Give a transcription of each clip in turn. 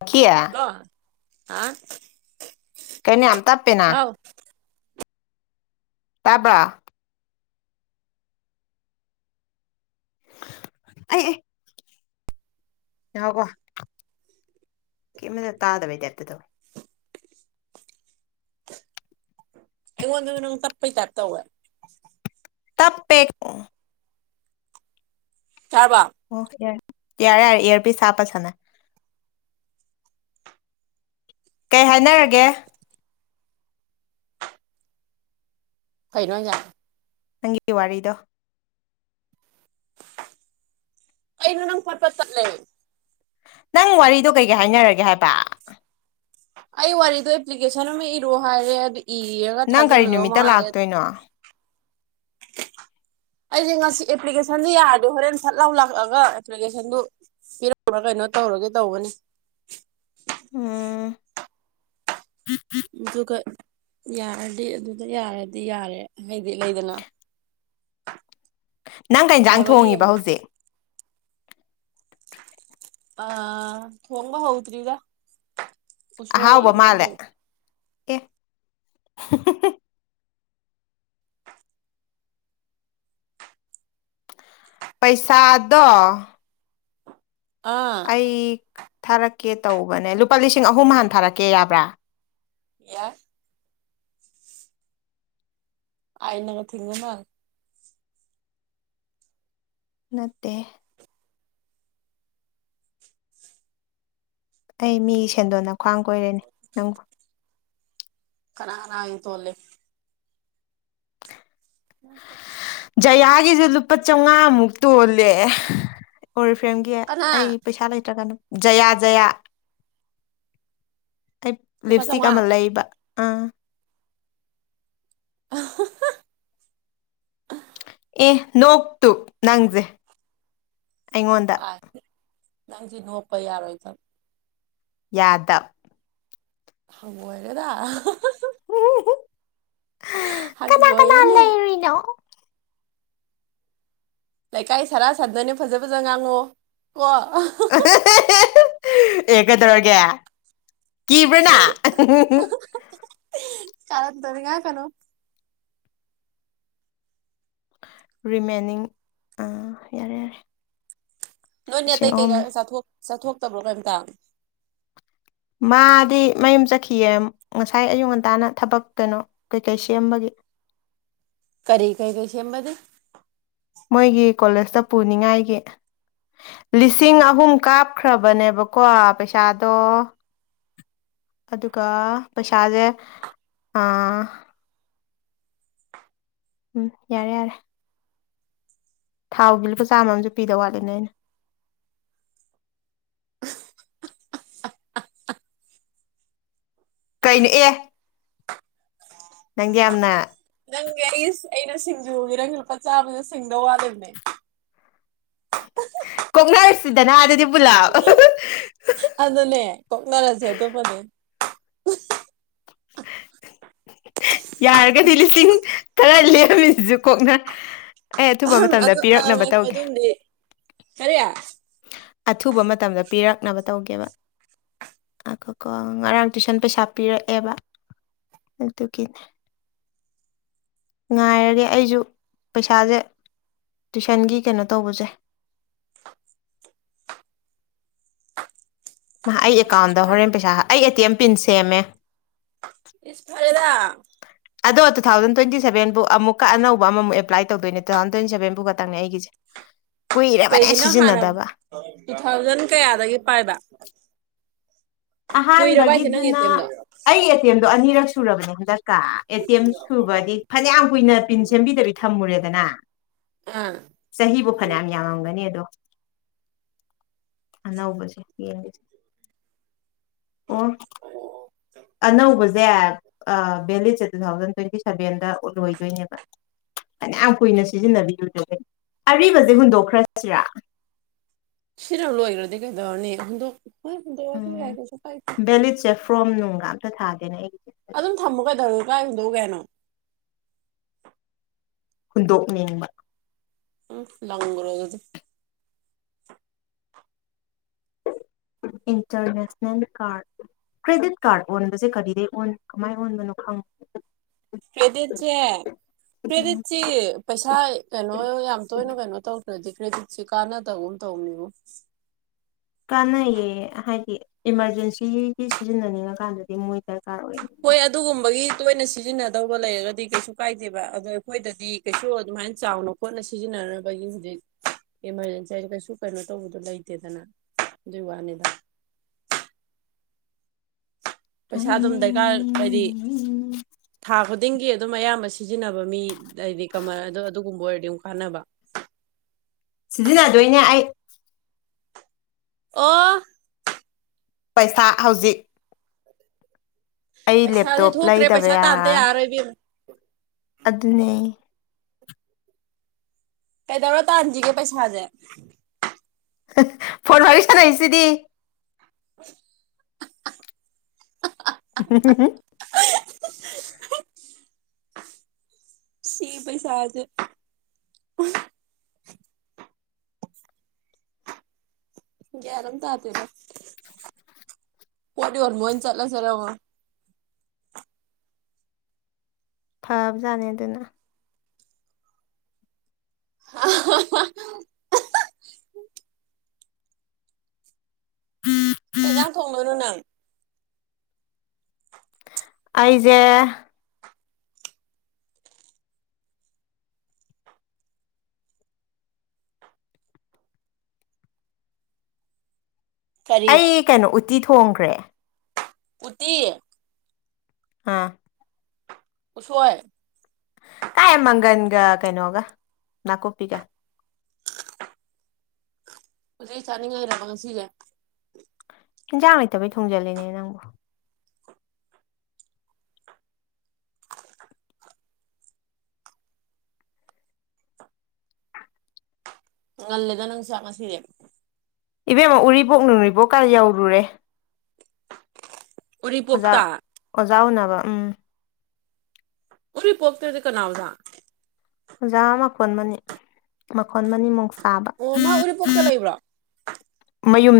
ꯑ ꯀꯌꯥ ꯍꯜꯂꯣ ꯍꯥ ꯀꯩꯅꯣ ꯌꯥꯝ ꯇꯞꯄꯦꯅ ꯍꯥꯎ ꯇꯕ ꯑ ꯌꯥꯀꯣ ꯀꯤꯃꯗ ꯇꯥꯗꯕꯩ ꯗꯦꯇꯨꯗꯣ ꯑꯩꯉꯣꯟꯗ ꯅꯪ ꯇꯄꯩ ꯇꯔ ꯇꯧ ꯇꯞꯄꯦ ꯇꯥꯔꯕꯣ ꯑꯣꯈꯦꯏ ꯌꯥꯔꯦ ꯌꯥꯔꯦ ꯏꯔꯐꯤꯁ ꯍꯞꯄꯥ ꯁꯅꯥ ꯀꯩ ꯍꯥꯏꯅꯔꯒꯦ ꯐꯩꯩꯅꯣꯖ ꯅꯪꯒꯤ ꯋꯥꯔꯤꯗꯣ ꯀꯩꯅꯣ ꯅꯪ ꯄꯠ ꯄꯠ ꯇꯠꯂꯦ ꯅꯪ ꯋꯥꯔꯤꯗꯣ ꯀꯩꯀꯩ ꯍꯥꯏꯅꯔꯒꯦ ꯍꯥꯏꯕ ꯑꯩ ꯋꯥꯔꯤꯗꯣ ꯑꯦꯄ꯭ꯂꯤꯀꯦꯁꯟ ꯑꯃ ꯏꯔꯛꯑꯣ ꯍꯥꯏꯔꯦ ꯏꯔꯒ ꯅꯪ ꯀꯔꯤ ꯊꯥꯖꯤꯜꯂꯒ ꯅꯨꯃꯤꯠꯇ ꯃꯉꯥꯏꯔꯦ [inaudible] ꯂꯥꯛꯇꯣꯏꯅꯣ ꯑꯩꯁꯦ ꯉꯁꯤ ꯑꯦꯄ꯭ꯂꯤꯀꯦꯁꯟꯁ ꯌꯥꯔꯗꯤ ꯍꯣꯔꯦꯟ ꯁꯠ ꯂꯥꯎ ꯂꯥꯛꯑꯒ ꯑꯦꯄ꯭ꯂꯤꯀꯦꯁꯟꯗꯨ ꯄꯤꯔꯝꯕ꯭ꯔ ꯀꯩꯅꯣ ꯇꯧꯔꯒꯦ ꯇꯧꯒꯅꯤ ꯎꯝ ꯐꯗꯨꯒ ꯌꯥꯔꯗꯤ ꯑꯗꯨꯗ ꯌꯥꯔꯗꯤ ꯌꯥꯔꯦ ꯑꯩꯩꯗꯤ ꯂꯩꯗꯅ ꯅꯪ ꯀꯩꯖꯥꯡ ꯂꯥꯏꯕꯛ ꯊꯣꯡꯉꯤꯕ ꯌꯦꯡꯉ ꯍꯧꯖꯤꯛ ꯑ ꯊꯣꯡꯕ ꯍꯧꯗ꯭ꯔꯤꯗ ꯎꯁꯣꯏ ꯑꯍꯥꯎꯕ ꯃꯥꯜꯂꯦ ꯏꯔꯣꯟꯗꯣꯢꯕ ꯑꯦ [unintelligible] ꯄꯩꯁꯥꯗꯣ ꯑꯥ ꯑꯩ ꯊꯥꯔꯛꯀꯦ ꯇꯧꯕꯅꯦ ꯂꯨꯄꯥ ꯂꯤꯁꯤꯡ ꯑꯍꯨꯝ ꯍꯥꯟ ꯊꯥꯔꯛꯀꯦ ꯌꯥꯕ꯭ꯔꯥ ꯌꯥ ꯑꯥꯏꯅꯉ ꯊꯉꯅ ꯅꯠꯇ ꯑꯩ ꯃꯤ ꯁꯦꯟꯗꯣꯟꯅ ꯈ꯭ꯋꯥꯡ ꯀꯣꯏꯔꯦꯅꯦ ꯅꯪꯕꯨ ꯀꯅꯥꯅꯥꯏ ꯇꯣꯂꯦ ꯑ ꯇ ꯖꯌꯥꯒꯤꯁꯨ ꯂꯨꯄꯥ ꯆꯥꯝꯃꯉꯥꯃꯨꯛ ꯇꯣꯜꯂꯦ ꯑꯣꯔꯤꯐ꯭ꯔꯦꯝꯒꯤ ꯑꯩ ꯀꯅꯥ ꯄꯩꯁꯥ ꯂꯩꯇ꯭ꯔꯒꯅ ꯖꯌꯥ ꯖꯌꯥ ꯑꯩ ꯂꯤꯞ ꯂꯨꯄꯥ ꯏꯁꯇꯤꯛ ꯆꯥꯝꯃꯉꯥ ꯑꯃ ꯂꯩꯕ ꯑꯥ ꯑ ꯑꯦ ꯅꯣꯛꯇꯨ ꯅꯪꯁꯦ ꯑꯩꯉꯣꯟꯗ ꯑꯥ ꯅꯪꯁꯤ ꯅꯣꯛꯄ ꯌꯥꯔꯣꯏ ꯆ ꯌꯥꯗꯞ ꯍꯪꯒꯣꯏꯔꯦꯗ [unintelligible] [inaudible] ꯀꯅꯥ ꯀꯅꯥ ꯍꯪꯒꯣꯢꯌꯦꯅꯦ ꯂꯩꯔꯨꯏꯅꯣ ꯂꯩꯀꯥꯏ ꯁꯥꯔꯥ ꯁꯥꯗꯣꯏꯅꯤ ꯐꯖ ꯐꯖ ꯉꯥꯡꯉꯨ ꯀꯣ ꯑꯦ ꯀꯩꯗꯧꯔꯒꯦ ꯀꯤꯕ꯭ꯔꯅ ꯀꯥꯔꯟ ꯇꯨꯔꯟ ꯉꯥꯡꯉꯛꯀꯅꯣ ꯔꯤꯃꯦꯟꯅꯤꯡ ꯑꯥ ꯌꯥꯔꯦ ꯌꯥꯔꯦ ꯅꯣꯏꯅꯦ ꯑꯇꯩ ꯂꯤꯁꯤꯡ ꯑꯍꯨꯝ ꯀꯩꯀꯥ ꯆꯥꯊꯣꯛꯇꯕ꯭ꯔꯣ ꯀꯩꯝꯇ ꯌꯦꯝ ꯉꯁꯥꯏ ꯑꯌꯨꯛ ꯉꯟꯇꯥꯅ ꯊꯕꯛ ꯀꯩꯅꯣ ꯀꯩꯀꯩ ꯁꯦꯝꯕꯒꯤ ꯀꯔꯤ ꯀꯩ ꯀꯩꯁ ꯃꯗꯤ ꯃꯣꯏꯒꯤ ꯀꯣꯂꯦꯖꯇ ꯄꯨꯅꯤꯡꯉꯥꯏꯒꯤ ꯂꯤꯁꯤꯡ ꯑꯍꯨꯝ ꯀꯥꯞꯈ꯭ꯔꯕꯅꯦꯕꯀꯣ ꯄꯩꯁꯥꯗꯣ ꯑꯗꯨꯒ ꯄꯩꯁꯥꯁꯦ ꯎꯝ ꯌꯥꯔꯦ ꯌꯥꯔꯦ ꯊꯥꯎꯒꯤꯜꯄ ꯆꯥꯝꯃꯝꯁꯨ ꯄꯤꯗ ꯋꯥꯠꯂꯦꯅꯦ ꯑꯩꯅ ꯀꯩꯅꯣ ꯑꯦ ꯅꯪꯌꯥꯝꯅ ꯅꯪꯒꯤ ꯑꯩ ꯑꯩꯅ ꯁꯤꯡꯖꯨꯒꯤꯦ ꯅꯪꯒꯤ ꯂꯨꯄꯥ ꯆꯥꯕꯗ ꯁꯤꯡꯗꯧ ꯋꯥꯗꯕꯅꯦ ꯀꯣꯡꯅꯔꯁꯤꯗꯅ ꯑꯗꯨꯗꯤ ꯄꯨꯂꯥ ꯑꯗꯨꯅꯦ ꯀꯣꯛꯅꯔꯁꯦ ꯑꯗꯨꯃꯅꯦ [inaudible] ꯌꯥꯔꯒꯗꯤ ꯂꯤꯁꯤꯡ ꯇꯔꯥ ꯂꯦꯝꯃꯤꯁꯤꯁꯨ ꯀꯣꯛꯅ ꯑꯦ ꯑꯊꯨꯕ ꯃꯇꯝꯗ ꯑꯗꯨ ꯄꯤꯔꯛꯅꯕ ꯉꯥꯏꯈꯣ ꯇꯧꯒꯦ ꯑꯗꯨꯝꯗꯤ ꯀꯔꯤ ꯑꯊꯨꯕ ꯃꯇꯝꯗ ꯄꯤꯔꯛꯅꯕ ꯇꯧꯒꯦꯕ ꯣ ꯀꯣ ꯉꯔꯥꯡ ꯇꯨꯏꯁꯟ ꯄꯩꯁꯥ ꯄꯤꯔꯛꯑꯦꯕ ꯑꯗꯨ ꯇꯒꯤ ꯉꯥꯏꯔꯒꯦ ꯑꯩꯁꯨ ꯄꯩꯁꯥꯁꯦ ꯇꯨꯏꯁꯟꯒꯤ ꯀꯩꯅꯣ ꯇꯧꯕꯁꯦ ꯃꯥ ꯑꯩ ꯑꯦꯀꯥꯎꯟꯗ ꯍꯣꯔꯦꯟ ꯄꯩꯁꯥ ꯑꯩ ꯑꯦ ꯇꯤ ꯑꯦꯝ ꯄꯤꯟ ꯁꯦꯝꯃꯦ ꯏꯁ ꯐꯔ ꯑꯣꯗ ꯇꯨ ꯊꯥꯎꯟ ꯇ꯭ꯋꯇꯤ ꯁꯕꯦꯟꯕꯨꯨꯛꯀ ꯑꯅꯧꯕ ꯑꯃꯨꯛ ꯑꯦꯄ꯭ꯂꯥꯏ ꯇꯧꯣꯏ ꯇꯨ ꯊꯥꯎꯟ ꯇ꯭ꯋꯇꯤ ꯁꯚꯦꯟꯕꯨ ꯈꯛꯇꯪꯅꯦ ꯑꯩꯒꯤ [inaudible] ꯀꯩꯒꯤꯅꯣ ꯍꯥꯟꯅ ꯇꯨ ꯊꯥꯎꯖꯟ ꯀꯌꯥꯗꯒꯤ ꯄꯥꯏꯕ ꯀꯨꯏꯔꯕ ꯍꯥꯏꯁꯦ ꯅꯪꯒꯤ ꯑꯍꯥꯟꯕꯒꯤꯗꯨꯅ ꯑꯦꯇꯦꯝꯗꯣ ꯑꯩ ꯑꯦꯇꯦꯝꯗꯣ ꯑꯅꯤꯔꯛ ꯁꯨꯔꯕꯅꯦ ꯀ ꯑꯦꯇꯤ ꯑꯦꯝ ꯁꯨꯕꯗꯤ ꯐꯖ ꯌꯥꯝ ꯀꯨꯏꯅ ꯄꯤꯟ ꯁꯦꯝꯕꯤꯗꯕꯤ ꯊꯝꯃꯨꯔꯦꯗꯅ ꯑꯥ ꯆꯍꯤꯕꯨ ꯐꯅꯌꯥꯝ ꯌꯥꯝꯃꯝꯒꯅꯤ ꯑꯗꯣ ꯅꯧ ꯖꯦ ꯌꯦ ꯂꯤꯖ ꯑ ꯑꯅꯧꯕꯁꯦ ꯚꯦꯂꯤꯠꯁꯦ ꯇꯨ ꯊꯥꯎꯖꯟ ꯇ꯭ꯋꯦꯟꯇꯤ ꯁꯚꯦꯟꯗ ꯎꯠꯂꯣꯏꯗꯣꯏꯅꯦꯕ ꯐꯅꯌꯥꯝ ꯀꯨꯏꯅ ꯁꯤꯖꯤꯟꯅꯕꯤꯌꯨꯗꯒ ꯑꯔꯤꯕꯁꯦ ꯍꯨꯟꯗꯣꯛꯈ꯭ꯔꯁꯤꯔ ꯁꯤꯔ ꯂꯣꯏꯈ꯭ꯔꯗꯤ ꯀꯩꯗꯧꯔꯅꯤ ꯄ꯭ꯔꯣꯝ ꯅꯨꯡꯒ ꯑꯝꯇ ꯊꯥꯥꯁꯦꯅꯦ ꯑꯩ ꯑꯗꯨꯝ ꯊꯝꯃꯨ ꯀꯩꯗꯧꯔ ꯀꯥꯏ ꯍꯨꯝꯗꯧ ꯀꯦꯅꯣ ꯍꯨꯟꯗꯣꯛꯅꯤꯡꯕ ꯎꯝ ꯂꯪꯒꯔ ꯑꯣꯏ ꯑꯗꯨꯗꯤ [inaudible] ꯏꯟꯇꯔꯅꯦꯁꯅꯦꯜ ꯀꯥꯔ ꯀ꯭ꯔꯦꯗꯤꯠ ꯀꯥꯔꯠ ꯑꯣꯟꯕꯁꯦ ꯀꯔꯤꯗꯩ ꯑꯣꯟ ꯀꯃꯥꯏꯅ ꯑꯣꯟꯕꯅꯣ ꯈꯪ ꯀꯦꯗ ꯆꯦ ꯎꯝ ꯀ꯭ꯔꯦꯗꯤꯠꯁꯤ ꯄꯩꯁꯥ ꯀꯩꯅꯣ ꯌꯥꯝ ꯇꯣꯏꯅ ꯀꯩꯅꯣ ꯇꯧꯈ꯭ꯔꯗꯤ ꯄ꯭ꯔꯖꯤꯠꯁꯦ ꯀꯥꯟꯅꯗꯒꯨꯝ ꯇꯧꯅꯤꯕ ꯀꯥꯟꯅꯩꯌꯦ ꯍꯥꯏꯗꯤ ꯏꯃꯥꯔꯖꯦꯟꯁꯤꯒꯤ ꯁꯤꯖꯤꯟꯅꯅꯤꯡꯉꯀꯥꯟꯗꯗꯤ ꯃꯣꯏ ꯗꯔꯀꯥꯔ ꯑꯣꯏ ꯍꯣꯏ ꯑꯗꯨꯒꯨꯝꯕꯒꯤ ꯇꯣꯏꯅ ꯁꯤꯖꯤꯟꯅꯗꯧꯕ ꯂꯩꯔꯒꯗꯤ ꯀꯩꯁꯨ ꯀꯥꯏꯗꯦꯕ ꯑꯗꯣ ꯑꯩꯈꯣꯏꯗꯗꯤ ꯀꯩꯁꯨ ꯑꯗꯨꯃꯥꯏꯅ ꯆꯥꯎꯅ ꯈꯣꯠꯅ ꯁꯤꯖꯤꯟꯅ ꯒꯤ ꯍꯧꯖꯤ ꯏꯃꯥꯔꯖꯦꯟꯁꯤ ꯍꯥꯏꯁ ꯀꯩꯁꯨ ꯀꯩꯅꯣ ꯇꯧꯕꯗꯣ ꯂꯩꯇꯦꯗꯅ ꯑꯗꯨꯒꯤ ꯋꯥꯅꯤꯗ [inaudible] ꯄꯩꯁꯥ ꯑꯗꯨꯝ ꯍꯥꯏꯅꯩ ꯗꯔꯀꯥꯔ ꯍꯥꯏꯗꯤ ꯊꯥ ꯇꯤꯡꯒꯤ ꯑꯗꯨꯝ ꯑꯌꯥꯝꯕ ꯁꯤꯖꯤꯟꯅꯕ ꯃꯤ ꯍꯥꯏꯗꯤ ꯀꯃꯜ ꯑꯗꯣ ꯑꯗꯨꯒꯨꯝꯕ ꯑꯣꯏꯔꯗꯤ ꯑꯗꯨꯝ ꯀꯥꯟꯅꯕ [inaudible] ꯁꯤꯖꯤꯟꯅꯗꯣꯏꯅꯦ ꯑꯩ ꯑꯣ ꯄꯩꯁꯥ ꯍꯧꯖꯤꯛ ꯑꯩ ꯄꯩꯁꯥꯗꯤ ꯂꯦꯞꯇꯣꯞ ꯊꯣꯛꯇ꯭ꯔꯦ ꯂꯩꯗꯕ ꯄꯩꯁꯥ ꯇꯥꯟꯇ ꯌꯥꯔꯣꯏꯕꯤ ꯑꯃꯨ ꯑꯗꯨꯗꯅꯦ ꯀꯩꯗꯧꯔꯣ ꯇꯥꯟꯁꯤꯒꯦ ꯄꯩꯁꯥꯖꯦ ꯐꯣꯟ ꯐ ꯆꯅꯁꯤꯗꯤ [inaudible] ꯍ [unintelligible] ꯁꯤꯦ ꯄꯩꯁꯥꯗ ꯔꯝ ꯇꯥꯇꯔ ꯄꯣ ꯋꯥꯔ ꯃ ꯆꯠꯂꯁꯔ ꯐꯕꯖꯥꯅꯤ ꯑꯗꯨꯅ ꯑ ꯀꯩ ꯏꯟꯖꯥꯡ ꯊꯣꯡꯗꯣꯏꯅꯣ ꯅꯪ ꯑꯩꯖꯦ ꯀꯔꯤ ꯑꯩ ꯀꯩꯅꯣ ꯎꯠꯇꯤ ꯊꯣꯡꯈ꯭ꯔꯦ ꯎꯇꯤ ꯑꯥ ꯀꯁꯦ ꯇꯥꯏ ꯃꯪꯒꯟꯒ ꯀꯩꯅꯣꯒ ꯅꯥꯀꯨꯞꯄꯤꯒ ꯍꯧꯗꯤ ꯆꯥꯅꯤ ꯏꯔꯥꯡꯁꯤꯔ ꯏꯟꯖꯥꯡ ꯂꯩꯇꯕꯩ ꯊꯣꯡꯖꯤꯜꯂꯤꯅꯦ ꯅꯪꯕꯨ ꯑꯂꯦꯗ ꯅꯪ ꯆꯃꯁꯤꯗ ꯏꯕꯦꯝꯃ ꯎꯔꯤꯕꯣꯛ ꯅꯨꯡꯔꯤꯕꯣꯛ ꯀ ꯌꯧꯔꯨꯔꯦ ꯑꯣꯖꯥ ꯎꯔꯤꯄꯣꯛꯇ ꯑꯣꯖꯥ ꯎꯅꯕ ꯎꯝ ꯎꯔꯤ ꯄꯣꯞꯇꯗꯤ ꯀꯅꯥꯎꯖ ꯑꯣꯖꯥ ꯃꯈꯣꯟ ꯃꯅꯤ ꯃꯈꯣꯟ ꯃꯅꯤ ꯃꯨꯛ ꯑꯣ ꯃꯥ ꯎꯔꯤꯄꯣꯛꯇ ꯂꯩꯕ꯭ꯔꯣ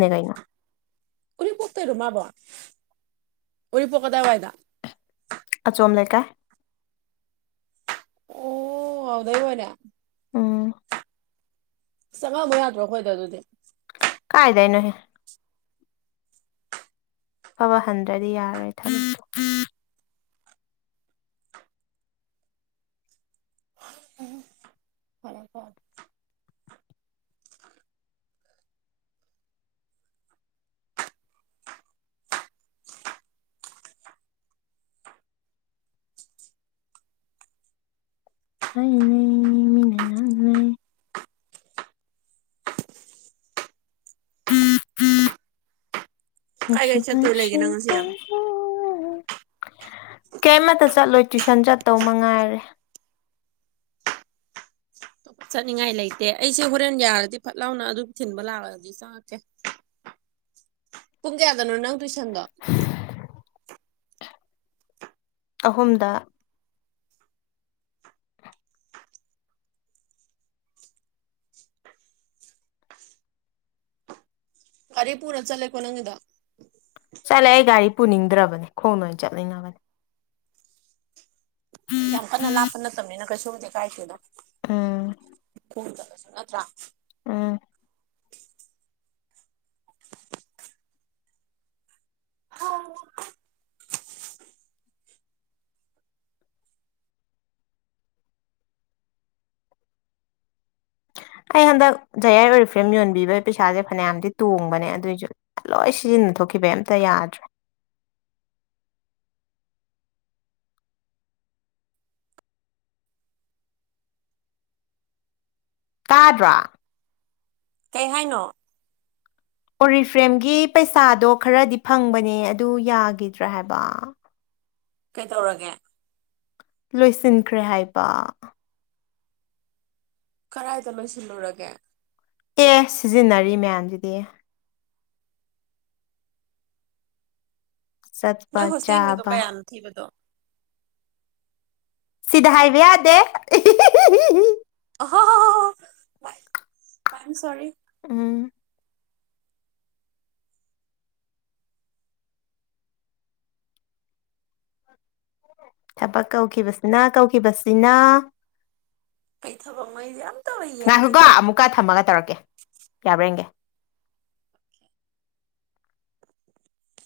ꯀꯩꯅ ꯎꯔꯤꯄꯣꯛ ꯇ ꯔꯨꯃꯕ ꯎꯔꯤꯄꯣꯛ ꯀꯗ ꯋꯥꯏꯗ ꯑꯆꯝꯀ ꯑꯣ ꯑꯗꯦ ꯍꯂ ꯎꯝ ꯆꯪꯉꯕ ꯌꯥꯗ꯭ꯔꯣ ꯑꯩꯈꯣꯏꯗ ꯑꯗꯨꯗꯤ ꯀꯥꯏꯗꯏꯅ ꯍꯦ ꯐꯕ ꯍꯟꯗ꯭ꯔꯗꯤ ꯌꯥꯔꯣꯏ ꯊꯕꯤꯛꯇꯣ ꯎ ꯐꯔ ꯐꯣ ꯍ ꯂꯩ ꯃꯤꯅ ꯂꯩ ꯀꯥꯏ ꯀꯥꯏ ꯆꯠꯇꯣꯏ ꯂꯩꯒꯦ ꯃꯁꯤꯄꯥꯁ ꯅꯪ ꯉꯁꯤ ꯌꯥꯝ ꯀꯩꯃꯇ ꯆꯠꯂꯣꯏ ꯇꯨꯏꯁꯟ ꯆꯠꯇꯧ ꯃꯉꯥꯏꯔꯦ ꯆꯠꯅꯤꯡꯉꯥꯏ ꯂꯩꯇꯦ ꯑꯩꯁꯦ ꯍꯣꯔꯦꯟ ꯌꯥꯔꯗꯤ ꯐꯠ ꯂꯥꯎꯅ ꯑꯗꯨꯝ ꯊꯤꯟꯕ ꯂꯥꯛꯑꯒꯗꯤ ꯆꯪꯉꯛꯀꯦ ꯄꯨꯡ ꯀꯌꯥꯗꯅꯣ ꯅꯪ ꯇꯨꯏꯁꯟꯗꯣ ꯑꯍꯨꯝꯗ ꯑꯔꯦ ꯄꯨꯔꯠ ꯆꯂꯦꯀꯣ ꯅꯪꯗ ꯆꯠꯂꯦ ꯑꯩ ꯒꯥꯔꯤ ꯄꯨꯅꯤꯡꯗ꯭ꯔꯕꯅꯤ ꯈꯣꯡꯅ ꯑꯣꯏꯅ ꯆꯠꯅꯤꯡꯉꯕꯅꯤ ꯌꯥꯝ ꯀꯟꯅ ꯂꯥꯛꯄ ꯅꯠꯇꯅꯤꯅ ꯀꯩꯁꯨꯕꯗꯤ ꯀꯥꯏ ꯀꯗ ꯎꯝ ꯍ ꯅꯠꯇ꯭ꯔꯥ ꯎꯝ ꯍ ꯑꯩ ꯍꯟꯗꯛ ꯖꯌꯥꯏ ꯑꯣꯏꯔꯤ ꯐ꯭ꯔꯦꯝ ꯌꯣꯟꯕꯤꯕꯒꯤ ꯄꯩꯁꯥꯁꯦ ꯐꯅꯌꯥꯝꯗꯤ ꯇꯣꯡꯕꯅꯦ ꯑꯗꯨꯏꯁꯨ ꯂꯣꯏ ꯁꯤꯖꯤꯟꯅꯩ ꯊꯣꯛꯈꯤꯕ ꯑꯝꯇ ꯌꯥꯗ꯭ꯔꯦ ꯑ ꯇꯥꯗ꯭ꯔꯥ ꯀꯩ ꯍꯥꯏꯅꯣ ꯑꯣꯔꯤꯐ꯭ꯔꯦꯝꯒꯤ ꯄꯩꯁꯥꯗꯣ ꯈꯔꯗꯤ ꯐꯪꯕꯅꯦ ꯑꯗꯨ ꯌꯥꯒꯤꯗ꯭ꯔꯥ ꯍꯥꯏꯕ ꯀꯩ ꯇꯧꯔꯒꯦ ꯂꯣꯏꯁꯤꯟꯈ꯭ꯔꯦ ꯍꯥꯏꯕ ꯀꯗꯥꯏꯗ ꯂꯣꯏꯁꯤꯜꯂꯨꯔꯒꯦ ꯑꯦ ꯁꯤꯖꯤꯟꯅꯔꯤ ꯃꯌꯥꯝꯁꯤꯗꯤ ꯆꯠꯄ ꯅꯪ ꯍꯣꯁꯇꯦꯜꯒꯤꯗꯣ ꯆꯥꯕ ꯀꯌꯥꯅꯣ ꯊꯤꯕꯗꯣ ꯁꯤꯗ ꯍꯥꯏꯕ ꯌꯥꯗꯦ ꯍ ꯃ ꯁꯣꯔꯤ ꯎꯝ ꯊꯕꯛ ꯀꯧꯈꯤꯕꯁꯤꯅ ꯀꯧꯈꯤꯕꯁꯤꯅ ꯀꯩ ꯊꯕꯛꯅꯣ ꯑꯩꯁꯦ ꯑꯝꯇꯕꯨ ꯌꯦꯡꯗꯦ ꯉꯥꯏꯈꯣꯀꯣ ꯏꯕꯦꯝꯃ ꯑꯃꯨꯛꯀ ꯊꯝꯃꯒ ꯇꯧꯔꯛꯀꯦ ꯌꯥꯕꯦꯟꯒꯦ